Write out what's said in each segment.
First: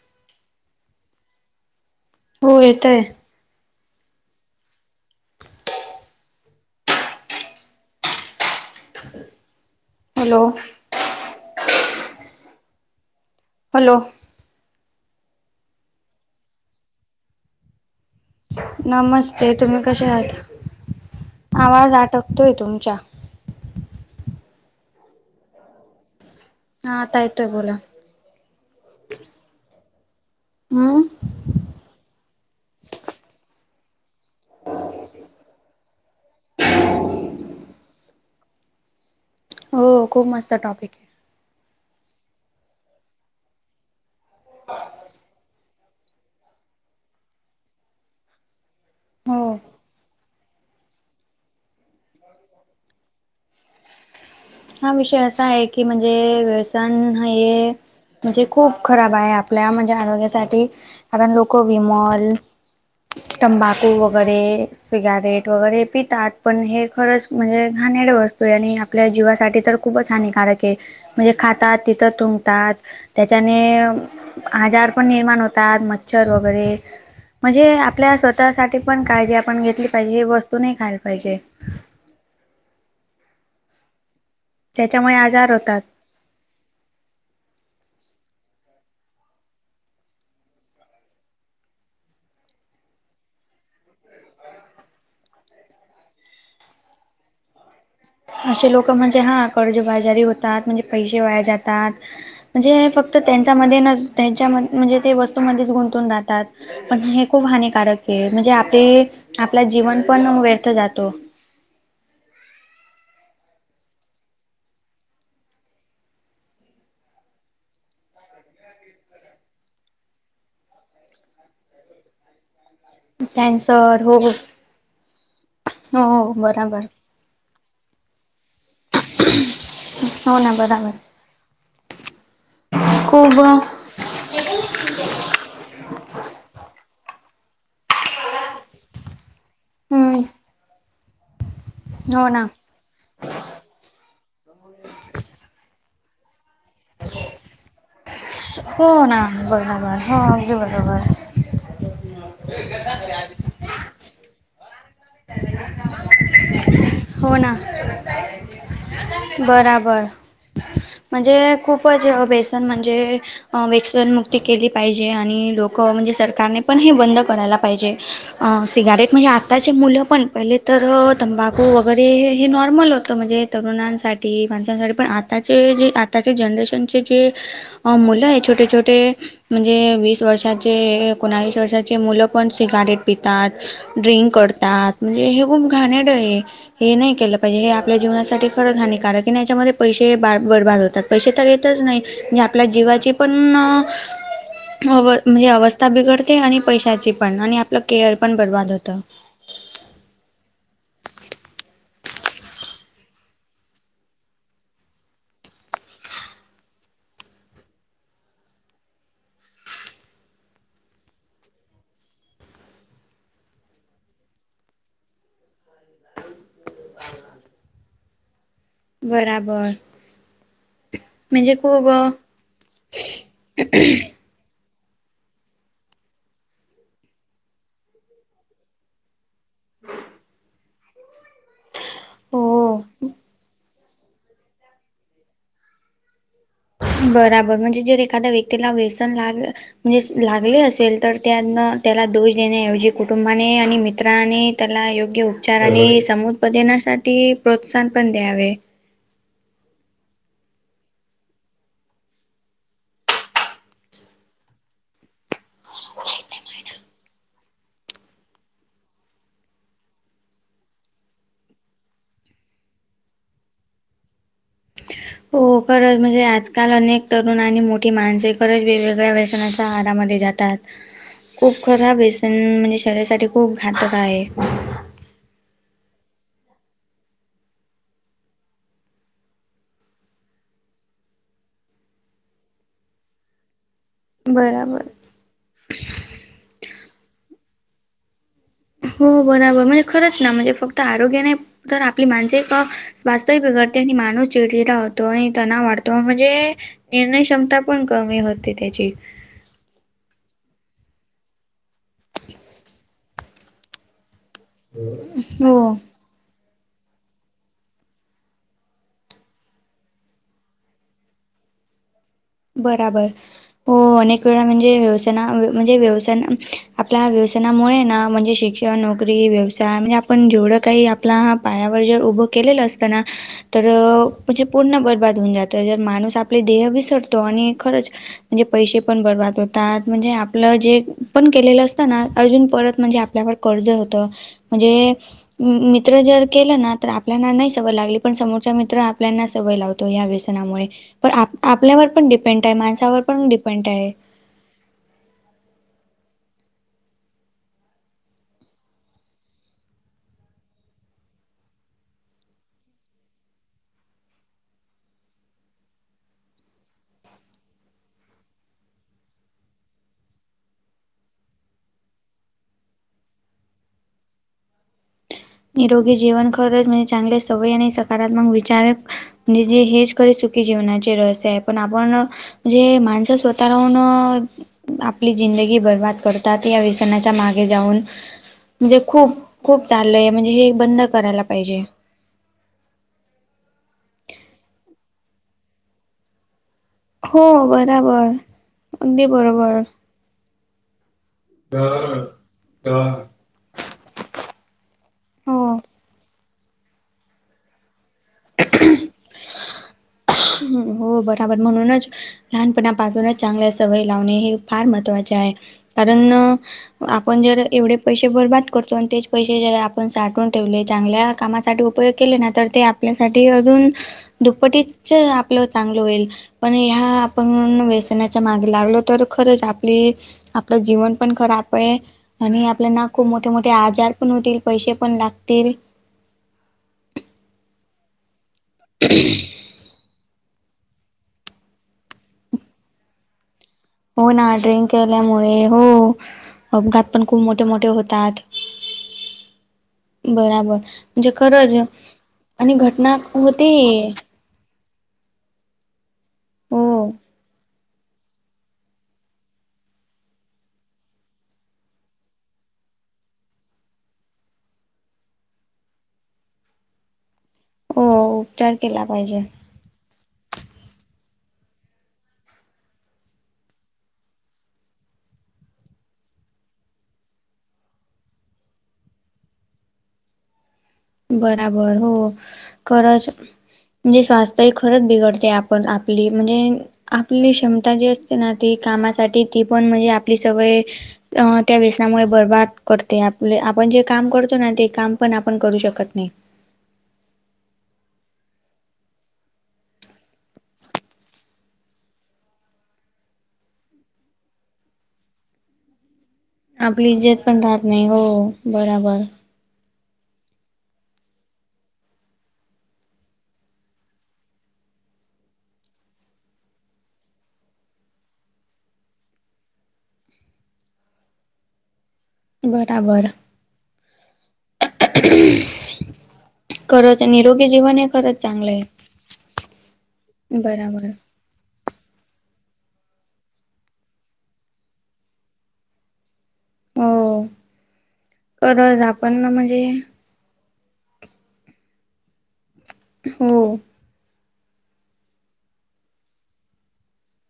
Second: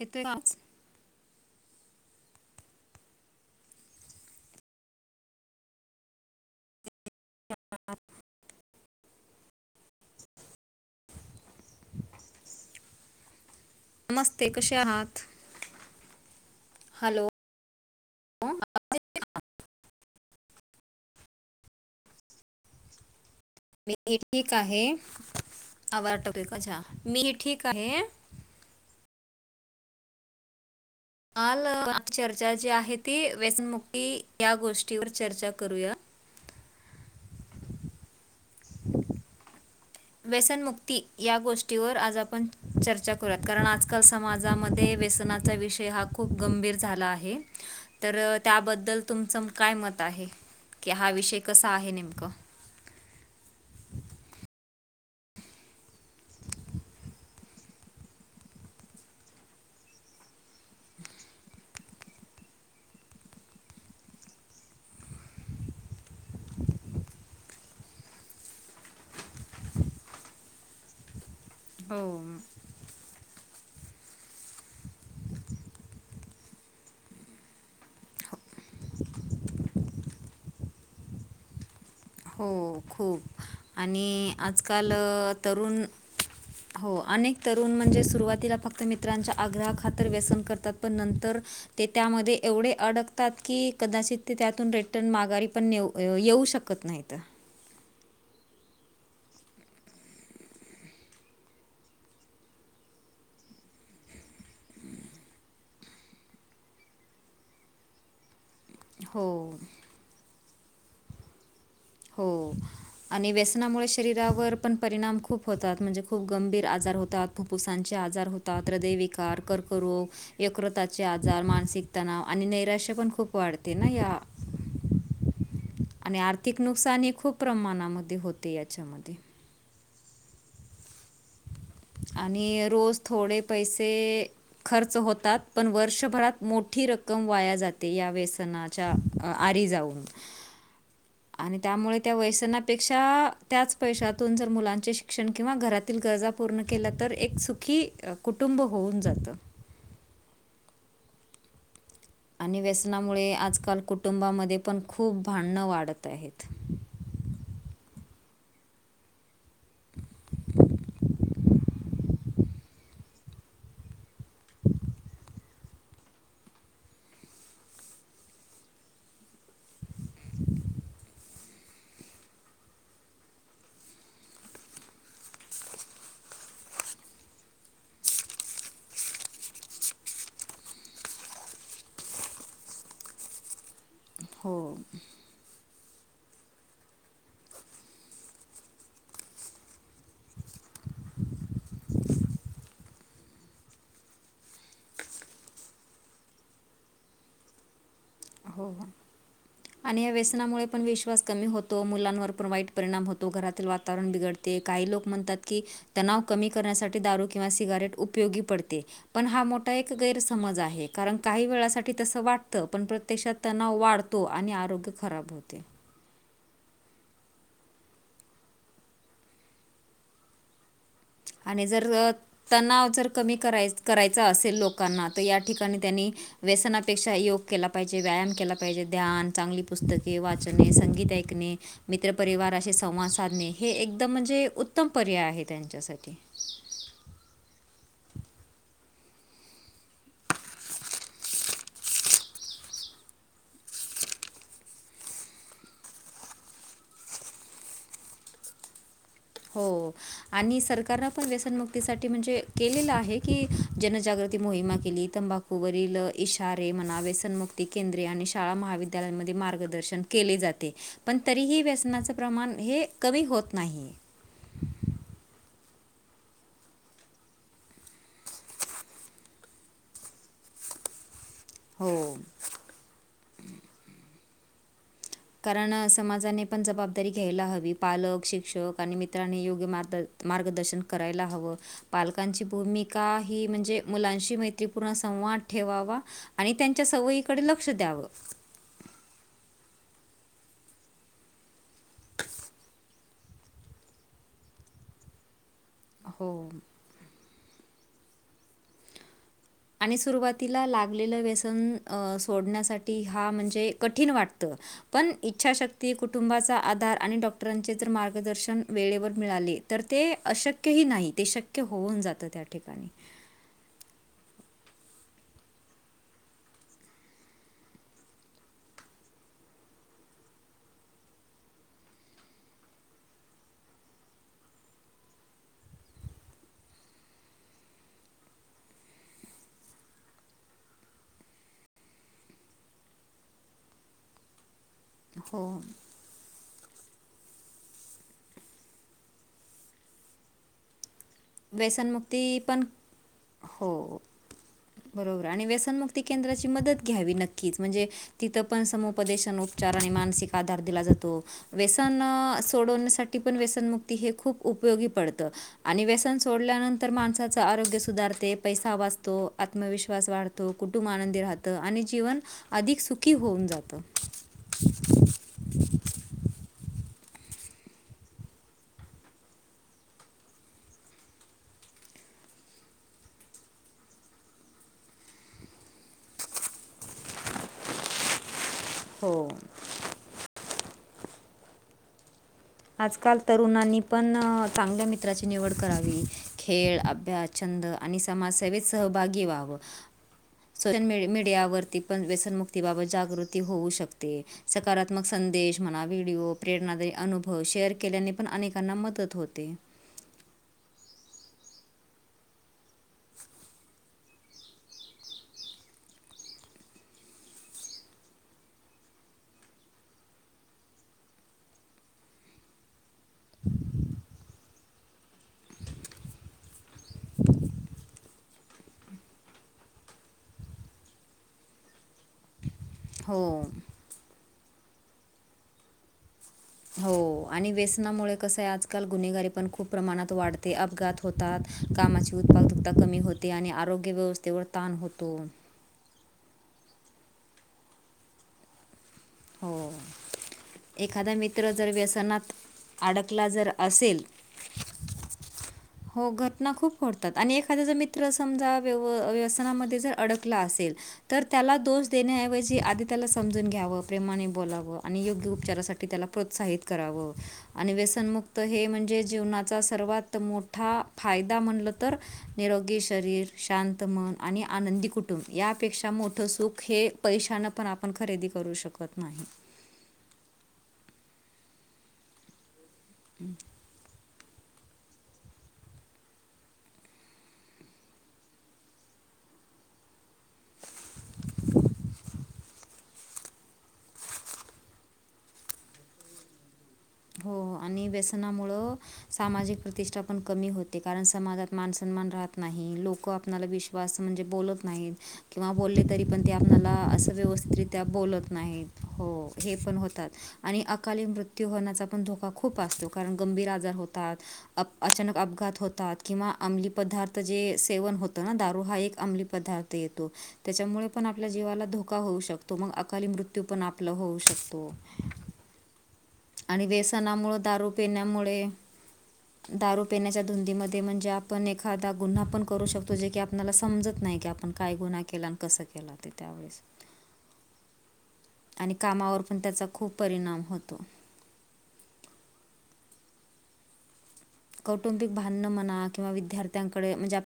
येतोय काय आवाज? हो येतय. [inaudible] हॅलो. हॅलो. नमस्ते कशे आहात? हॅलो नमस ते तुम्ही कशे आहात? आवाज अटकतोय तुमच्या. मी ठीक आहे आव आटप एकाच्या हा आता मी येतोय ठीक बोला. आहे. हम्म. आल चर्चा जी आहे ती व्यसनमुक्ती या गोष्टीवर चर्चा करूया. हो खूप मस्त टॉपिक व्यसनमुक्ती आहे. या गोष्टीवर आज आपण चर्चा करूयात कारण आजकाल समाजामध्ये व्यसनाचा विषय हा खूप गंभीर झाला आहे. तर त्याब बद्दल तुमचं हो काय मत आहे की हा विषय कसा आहे नेमकं? हा विषय असा आहे की म्हणजे व्यसन हाये. म्हणजे खूप खराब आहे आपल्या म्हणजे आरोग्यासाठी कारण लोक विमल तंबाकू वगैरे सिगारेट वगैरे हे पितात पण हे खरंच म्हणजे घाणेरड वस्तू आय आणि आपल्या जीवास साठी तर खूपच हानिकारक ए. म्हणजे खातात तिथं हो थुंकतात. त्याच्याने आजार पण निर्माण होतात मच्छर वगैरे म्हणजे हे आपल्या स्वतःसाठी पण काळजी आपण घेतली पाहिजे हे वस्तू नाय खायला पाहिजे. हो खूप आणि आजकाल त्याच्यामुळे आजार तरुण [inaudible] हो अनेक तरुण म्हणजे सुरुवातीला फक्त मित्रांच्या आग्रहा खातर व्यसन करतात पण नंतर ते त्यामध्ये एवढे अडकतात की कदाचित ते त्यातून रिटर्न माघारी पण येऊ शकत नायत. त. असे लोक म्हणजे हा कर्जबाजारी होतात म्हणजे पैसे वाया जातात. म्हणजे फक्त त्यांच्यामध्ये न त्यांच्या म्हणजे ते वस्तूमध्येच गुंतून राहतात. पण हे खूप हानिकारक ए म्हणजे आपले हो आपला जीवन पण व्यर्थ जातो. हो. आणि व्यसनामुळे शरीरावर पण परिणाम खूप होतात म्हणजे खूप गंभीर आजार होतात. फुप्फुसांचे आजार होतात हृदयविकार, कर्करोग एकक्रताचे आजार, मानसिक ताना आणि नैराश्य पण खूप वाढते ना कॅन्सर या हो हो आणि हो आर्थिक बराबर नुकसानई खूप प्रमाणामध्ये होते याच्यामध्ये. हो ना बराबर. आणि रोज खूप थोडे पैसे ते खर्च होतात पण वर्षभरात मोठी रक्कम वाया जाते या व्यसनात. च्या आरी जाऊन. हम्म आणि त्यामुळे त्या हो ना व्यसनापेक्षा त्याच पैशातून जर मुलांचे शी क्षण किंवा घरातील गरजा पूर्ण केल्या तर एक सुखी कुटुंब होऊन जातं. बराबर. हां [inaudible] आणि व्यसनामुळे आजकाल कुटुंबामध्ये पण खूप भांडणं वाढत आहेत. हो ना बराबर. म्हणजे खूपच वेसन म्हणजे अ वेक्सनमुक्ती केली पाहिजे आणि लोक म्हणजे सरकारने पण हे बंद करायला पाहिजे. अ सिगारेट म्हणजे आता चे मुलं पण पहिले तर तंबाखू वगैरे हे नॉर्मल होतं म्हणजे तरुणांसाठी ती माणसांसाठी पण आताचे जे आताचे जनरेशनचे जे अ मुलं आहे छोटे, छोटे म्हणजे वीस वर्षाचे, एकोणावीस वर्षाचे मुलं पण सिगारेट पितात. ड्रिंक हो करतात म्हणजे हे खूप घाणेड आहे. हे नाही केलं पाहिजे हे आपल्या जीवनासाठी खरंच हानी कारण की याच्यामध्ये पैसे ब बर्बाद होतात. पैसे तर येतच नाही म्हणजे आपल्या जीवाची पण अव म्हणजे अवस्था बिघडते आणि पैशाची पण आणि आपलं केअर पण बर्बाद हो होत. आणि या व्यसनामुळे पण विश्वास कमी होतो मुलांवर पण वाईट परिणाम होतो घरातील वातावरण बिघडत. ते काही लोक म्हणतात की तणाव कमी करण्यासाठी दारू किंवा सिगारेट उपयोगी पडते. पण हा मोठा एक गैरसमज आहे कारण काही वेळासाठी तस वाटतं पण प्र त्याशातत तणाव वाढतो आणि आरोग्य खराब होते. बराबर. म्हणजे आणि खूप जर तणाव जर कमी कराय करायचा असेल लोक करणार तर या ठिकाणी त्यांनी व्यसनापेक्षा योग केला पाहिजे, व्यायाम केला पाहिजे, ध्यान, चांगली पुस्तके वाचने संगीत ऐ मित्र पररिवाराशी हो संवाद साधणे हे एकदम म्हणजे उत्तम पर्याय आहे त्यांच्यासाठी. ओके बराबर म्हणजे जर एखाद्या व्यक्तीला व्यसन लाग म्हणजे लागले असेल तर त्यान त्याला दोष देण्याऐवजी कुटुंबाने आणि मित्राने त्याला योग्य उपचार आणि समत्पदनासाठी प्रोत्साहन पण द्यावे. हो आणि सरकारन पण व्यसनमुक्तीसाठी म्हणजे केलेलं आहे की जनजागृती मोहिमा केली तंबाखूवरील इशारे म्हनावे सनमुक्ती केंद्रीय आणि शाळा महाविद्यालयांमध्ये मार्गदर्शन केले जाते पण तरीही व्यसनाचं प्रमाण हे कमी होत नाही. हो खरंच म्हणजे आजकाल अनेक तरुण आणि मोठी माणसे खरंच वेगवेगळ्या व्याशना तहारामध्ये जातात. खूप हो खराब व्यसन म्हणजे शरीरासाठी खूप घातक आहे. कारण समाजाने पण जबाबदारी घ्यायला हवी पालक शिक्षक आणि मित्रांनी योग्य मार्ग मार्गदर्शन करायला हव पालकांची भूमिका ही म्हणजे. मुलांशी बराबर मैत्रीपूर्ण संवाद ठेवावा आणि त्यांच्या सवयीकडे लक्ष द्यावं. हो बरोबर म्हणजे खरंच ना म्हणजे फक्त आरोग्य नाही तर आपली माणस आहे का वास्तविक बिगडते आणि मानूस चिडचिडख होतो आणि तणाव वाढ तो म्हणजे हो निर्णय क्षमता पण कमी होती त्याची. आणि सुरुवातीला लागलेलं व्यसन सोडण्यासाठी हा म्हणजे कठीण वाटतो. पण हो. इच्छाशक्ती कुठ कुटुंबाचा आधार आणि डॉक्टरांचे जर मार्गदर्शन वेळेवर मिळाले तर ते अशक्यही नाही ते शक्य. होऊन जात. बराबर. हो अनेक वेळा म्हणजे व्यवसाना म्हणजे व्यवसान आपल्या व्यवसानामुळे ना म्हणजे शिक्ष किंवा नोकरी व्यवसाय म्हणजे आपण जेवढं काही आपला पायावर जर उभं केलेलं असतंना. तर म्हणजे पूर्ण बर्बाद होऊन जातं जर माणूस आपले देह विसरतो आणि खरच म्हणजे पैसे पण बर्बाद होतात. म्हणजे आपलं जे, पण केलेलं असतं ना. अजून परत म्हणजे आपल्यावर कर्ज होतं. म्हणजे हो मित्र जर केलं ना. तर आपल्याना नाही सवय लागली पण समोरच्या मित्र, आपल्याना सवय लावतो. या व्यसनामुळे. पण आप - आपल्यावर पण व्यसनमुक्ती डिपेंटय. पण माणसावर पण डिपेंटय. हो, बरोबर. आणि व्यसनमुक्ती केंद्राची मदत घ्यावी, नक्कीच. म्हणजे तिथं पण समुपदेशन, उपचार आणि मानसिक आधार दिला जातो. व्यसन, सोडवण्यासाठी पण व्यसनमुक्ती हे खूप उपयोगी पडत. आणि व्य सन सोडल्यानंतर, माणसाचं आरोग्य सुधारते. पैसा वाचतो. आत्मविश्वास वाढतो. कुटुंब आनंदी राहतं. आणि जीवन, अधिक सुखी होऊन जातं. [inaudible] निरोगी जीवन खरच म्हणजे, चांगले सवयी आणि सकारात्मक विचार म्हणजे हेच खरे, सुखी जीवनाचे रहस्य आहे. पण आपण जे माणसं स्वतः राहून आपली जिंदगी बर्बाद करतात. या व्यसनाच्या मागे जाऊन. म्हणजे खूप, हो, खूप चाललंय. म्हणजे, हे बंद करायला पाहिजे. आजकाल तरुणांनी पण, चांगल्या मित्राची निवड करावी. खेळ, अभ्यास, हो छंद आणि बराबर समाजसेवेत अगदी सहभागी व्हावं. बरोबर सोशल मीडियावरती ह पण, व्यसनमुक्तीबाबत ह जागृत ती होऊ शकते. सकारात्मक हो संदेश म्हणा. व्हिडिओ प्रेरणादायी अनुभव शेअर केल्याने पण, अनेकांना मदत होते. ह. हो बरोबर. म्हणूनच, लहानपणापासूनच चांगल्या सवय लावणे. हे फार महत्त्वा चे आहे. कारण, आपण जर एवढे पैसे बर्बाद करतो. अन् तेच पैसे ज आपण साठवून ठेवले. चांगल्या कामासाठी उपयोग केले ना. तर ते आपल्यासाठी अजून, दुप्पटी च आपलं चांगलं होईल. पण ह्या, आपण व्यसना त्याच्या मागे लागल. तर खरंच आपली, आपलं जीवन पण खराबय. आणि आपल्याना खूप हो मोठे - मोठे आजार पण होतील. पैसे पण लागतील. हो. आणि व्यसनामुळे कसंय. आजकाल गुन्हेगारी पण खूप प्रमाणात वाढते. अपघात होतात. कामाची उत्पादकता कमी होते. आणि आरोग्य हो, ना. व्यवस्थेवर ड्रिंक ताण होतो केल्यामुळे हो. अपघात पण खूप मोठे- मोठे होतात. हो बराबर. म्हणजे एखादा मित्र खरंज, जर व्यसनात आणि घटना अडकला जर होती असेल हो घटना हो खूप फोडतात. आणि एक त्याचा मित्र समजा, व्यव - व्यसनामध्ये जर, अडकला असेल तर त्याला दोष देण्याऐवजी, आधी त्याला समजून घ्यावं. प्रेमाने बोलावं. आणि योग्य उपचारासाठी त्याला प्रोत्साहित करावं. आणि हो व्यसनमुक्त उपचार हे केला म्हणजे, पाहिजे जीवनाचा सर्वात मोठ मोठा फायदा म्हणलं तर, निरोगी शरीर, शांत मन, आणि आनंदी कुटू टुंब. यापेक्षा मोठ सुख, हे पैशान पण आपण खरेदी करू शकत नाही. बराबर, हो. खरच म्हणजे स्वास्थ्य खरंच बिघडतय. आपण - आपली म्हणजे आपली क्षमता जी असते ना. ती कामासाठी ती पण म्हणजे, आपली सवय अ त्या व्यसनामुळे, बर्बाद करते. आपले, आपण जे काम करतो ना. ते काम पण आपण करू शक कत नाही. हो, हो. आणि व्यसनामुळं सामाजिक प्रतिष्ठा पण कमी होते. कारण समाजात मानसन्मान राहत नाही. लोक आपना ला विश् वा स म्हणजे बोलत नाही किंवा बोलले तरी पण ते आपणाला आपली असं इज्जत पण राहत व्यवस्थितरित्या नाही हो बोलत नाहीत. बराबर. हो. हे पण होतात आणि अकाली मृत्यू होण्याचा पण धोका खूप असतो. कारण गंभीर आजार होतात. अप अचानक अपघात होतात किंवा अंमली पदार्थ जे सेवन होतं ना दारू हा एक अंमली पदार्थ त येतो त्याच्यामुळे पण आपल्या जीवाला धोका होऊ शक शकतो. मग अकाली बराबर मृत्यू पण आपला होऊ शकतो. आणि खरंच व्यसनामुळ निरोगी दारू जीवन हे खरंच पिण्यामुळे चांगलं आहे दारू पिण्याच्या धुंदीमध्ये बराबर म्हणजे जे आपण एखादा गुन्हा पण करू शकतो जे की आपल्याला समजत नाही की आपण काय गुन्हा केला आणि कसं केला. ते त्यावेळेस हो खर आणि च कामावर आपण पण म्हणजे त्याचा खूप परिणाम होतो. हो. कौटुंबिक भांडण म्हणा किंवा विद्यार्थ्यांकडे म्हणजे आप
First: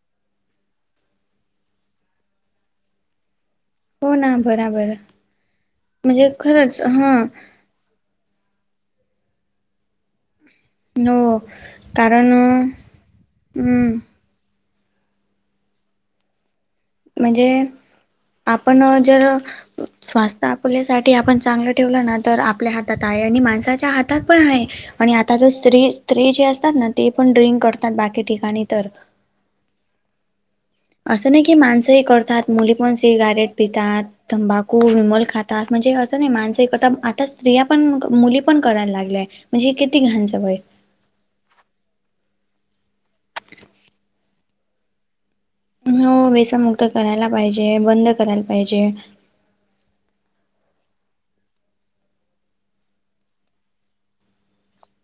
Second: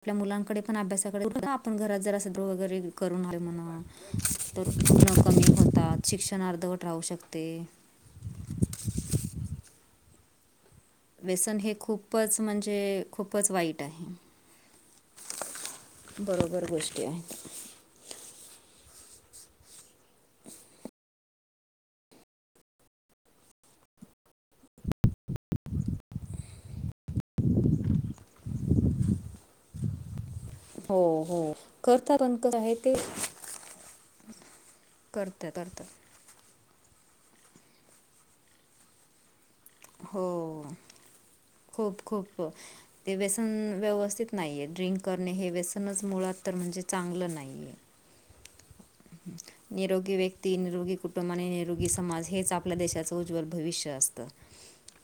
आपल्या मुलांकडे पण अभ्यासाकडे कुठ आपण घरात जर अस द्र वगैरे करून म्हणा हो ना तर बराबर पूर्ण कमी होतात म्हणजे शिक्षण खरंच अर्धवट राहू हा शकते. हो व्यसन हे कारण खूपच म्हणजे खूपच वाईट हम्म आहे. बरोबर गोष्टी आहेत. म्हणजे आपण जर स्वास्थ आपल्यासाठी आपण चांगलं ठेवलं ना तर आपल्या हातात आहे आणि माणसाच्या हातात पण आहे. आणि आता ज स्त्री -स्त्री जे असतात ना ते पण ड्रिंक करतात बाकी ठिकाणी तर. [inaudible] हो असं नाही हो. की माणसंही पण करतात कसं मुली आहे पण ते सिगारेट पितात तंबाखू विमल करतात खातात करतात म्हणजे अस- आता नाही माणसं ही करता आता स्त्रिया पण मुली पण करायला लागल्या आहेत. हो. खूप -खूप ते व्यसन व्यवस्थित नाहीये ड्रिंक करणे हे व्यसन हो वेसन मुक्त करायला पाहिजे. बंद करायला पाहिजे. [inaudible] निरोगी व्यक्ती निरोगी कुटुंब आणि निरोगी समाज हेच आपल्या देशाचं उज्ज्वल भविष्य असतं.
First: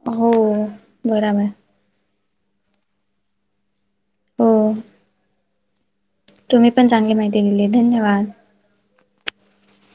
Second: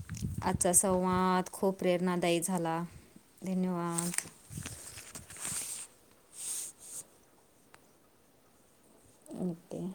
हो आजचा बराबर संवाद खूप प्रेरणादायी झाला धन्यवाद. होय. तुम्ही पण चांगली माहिती दिली धन्यवाद. आणि तेे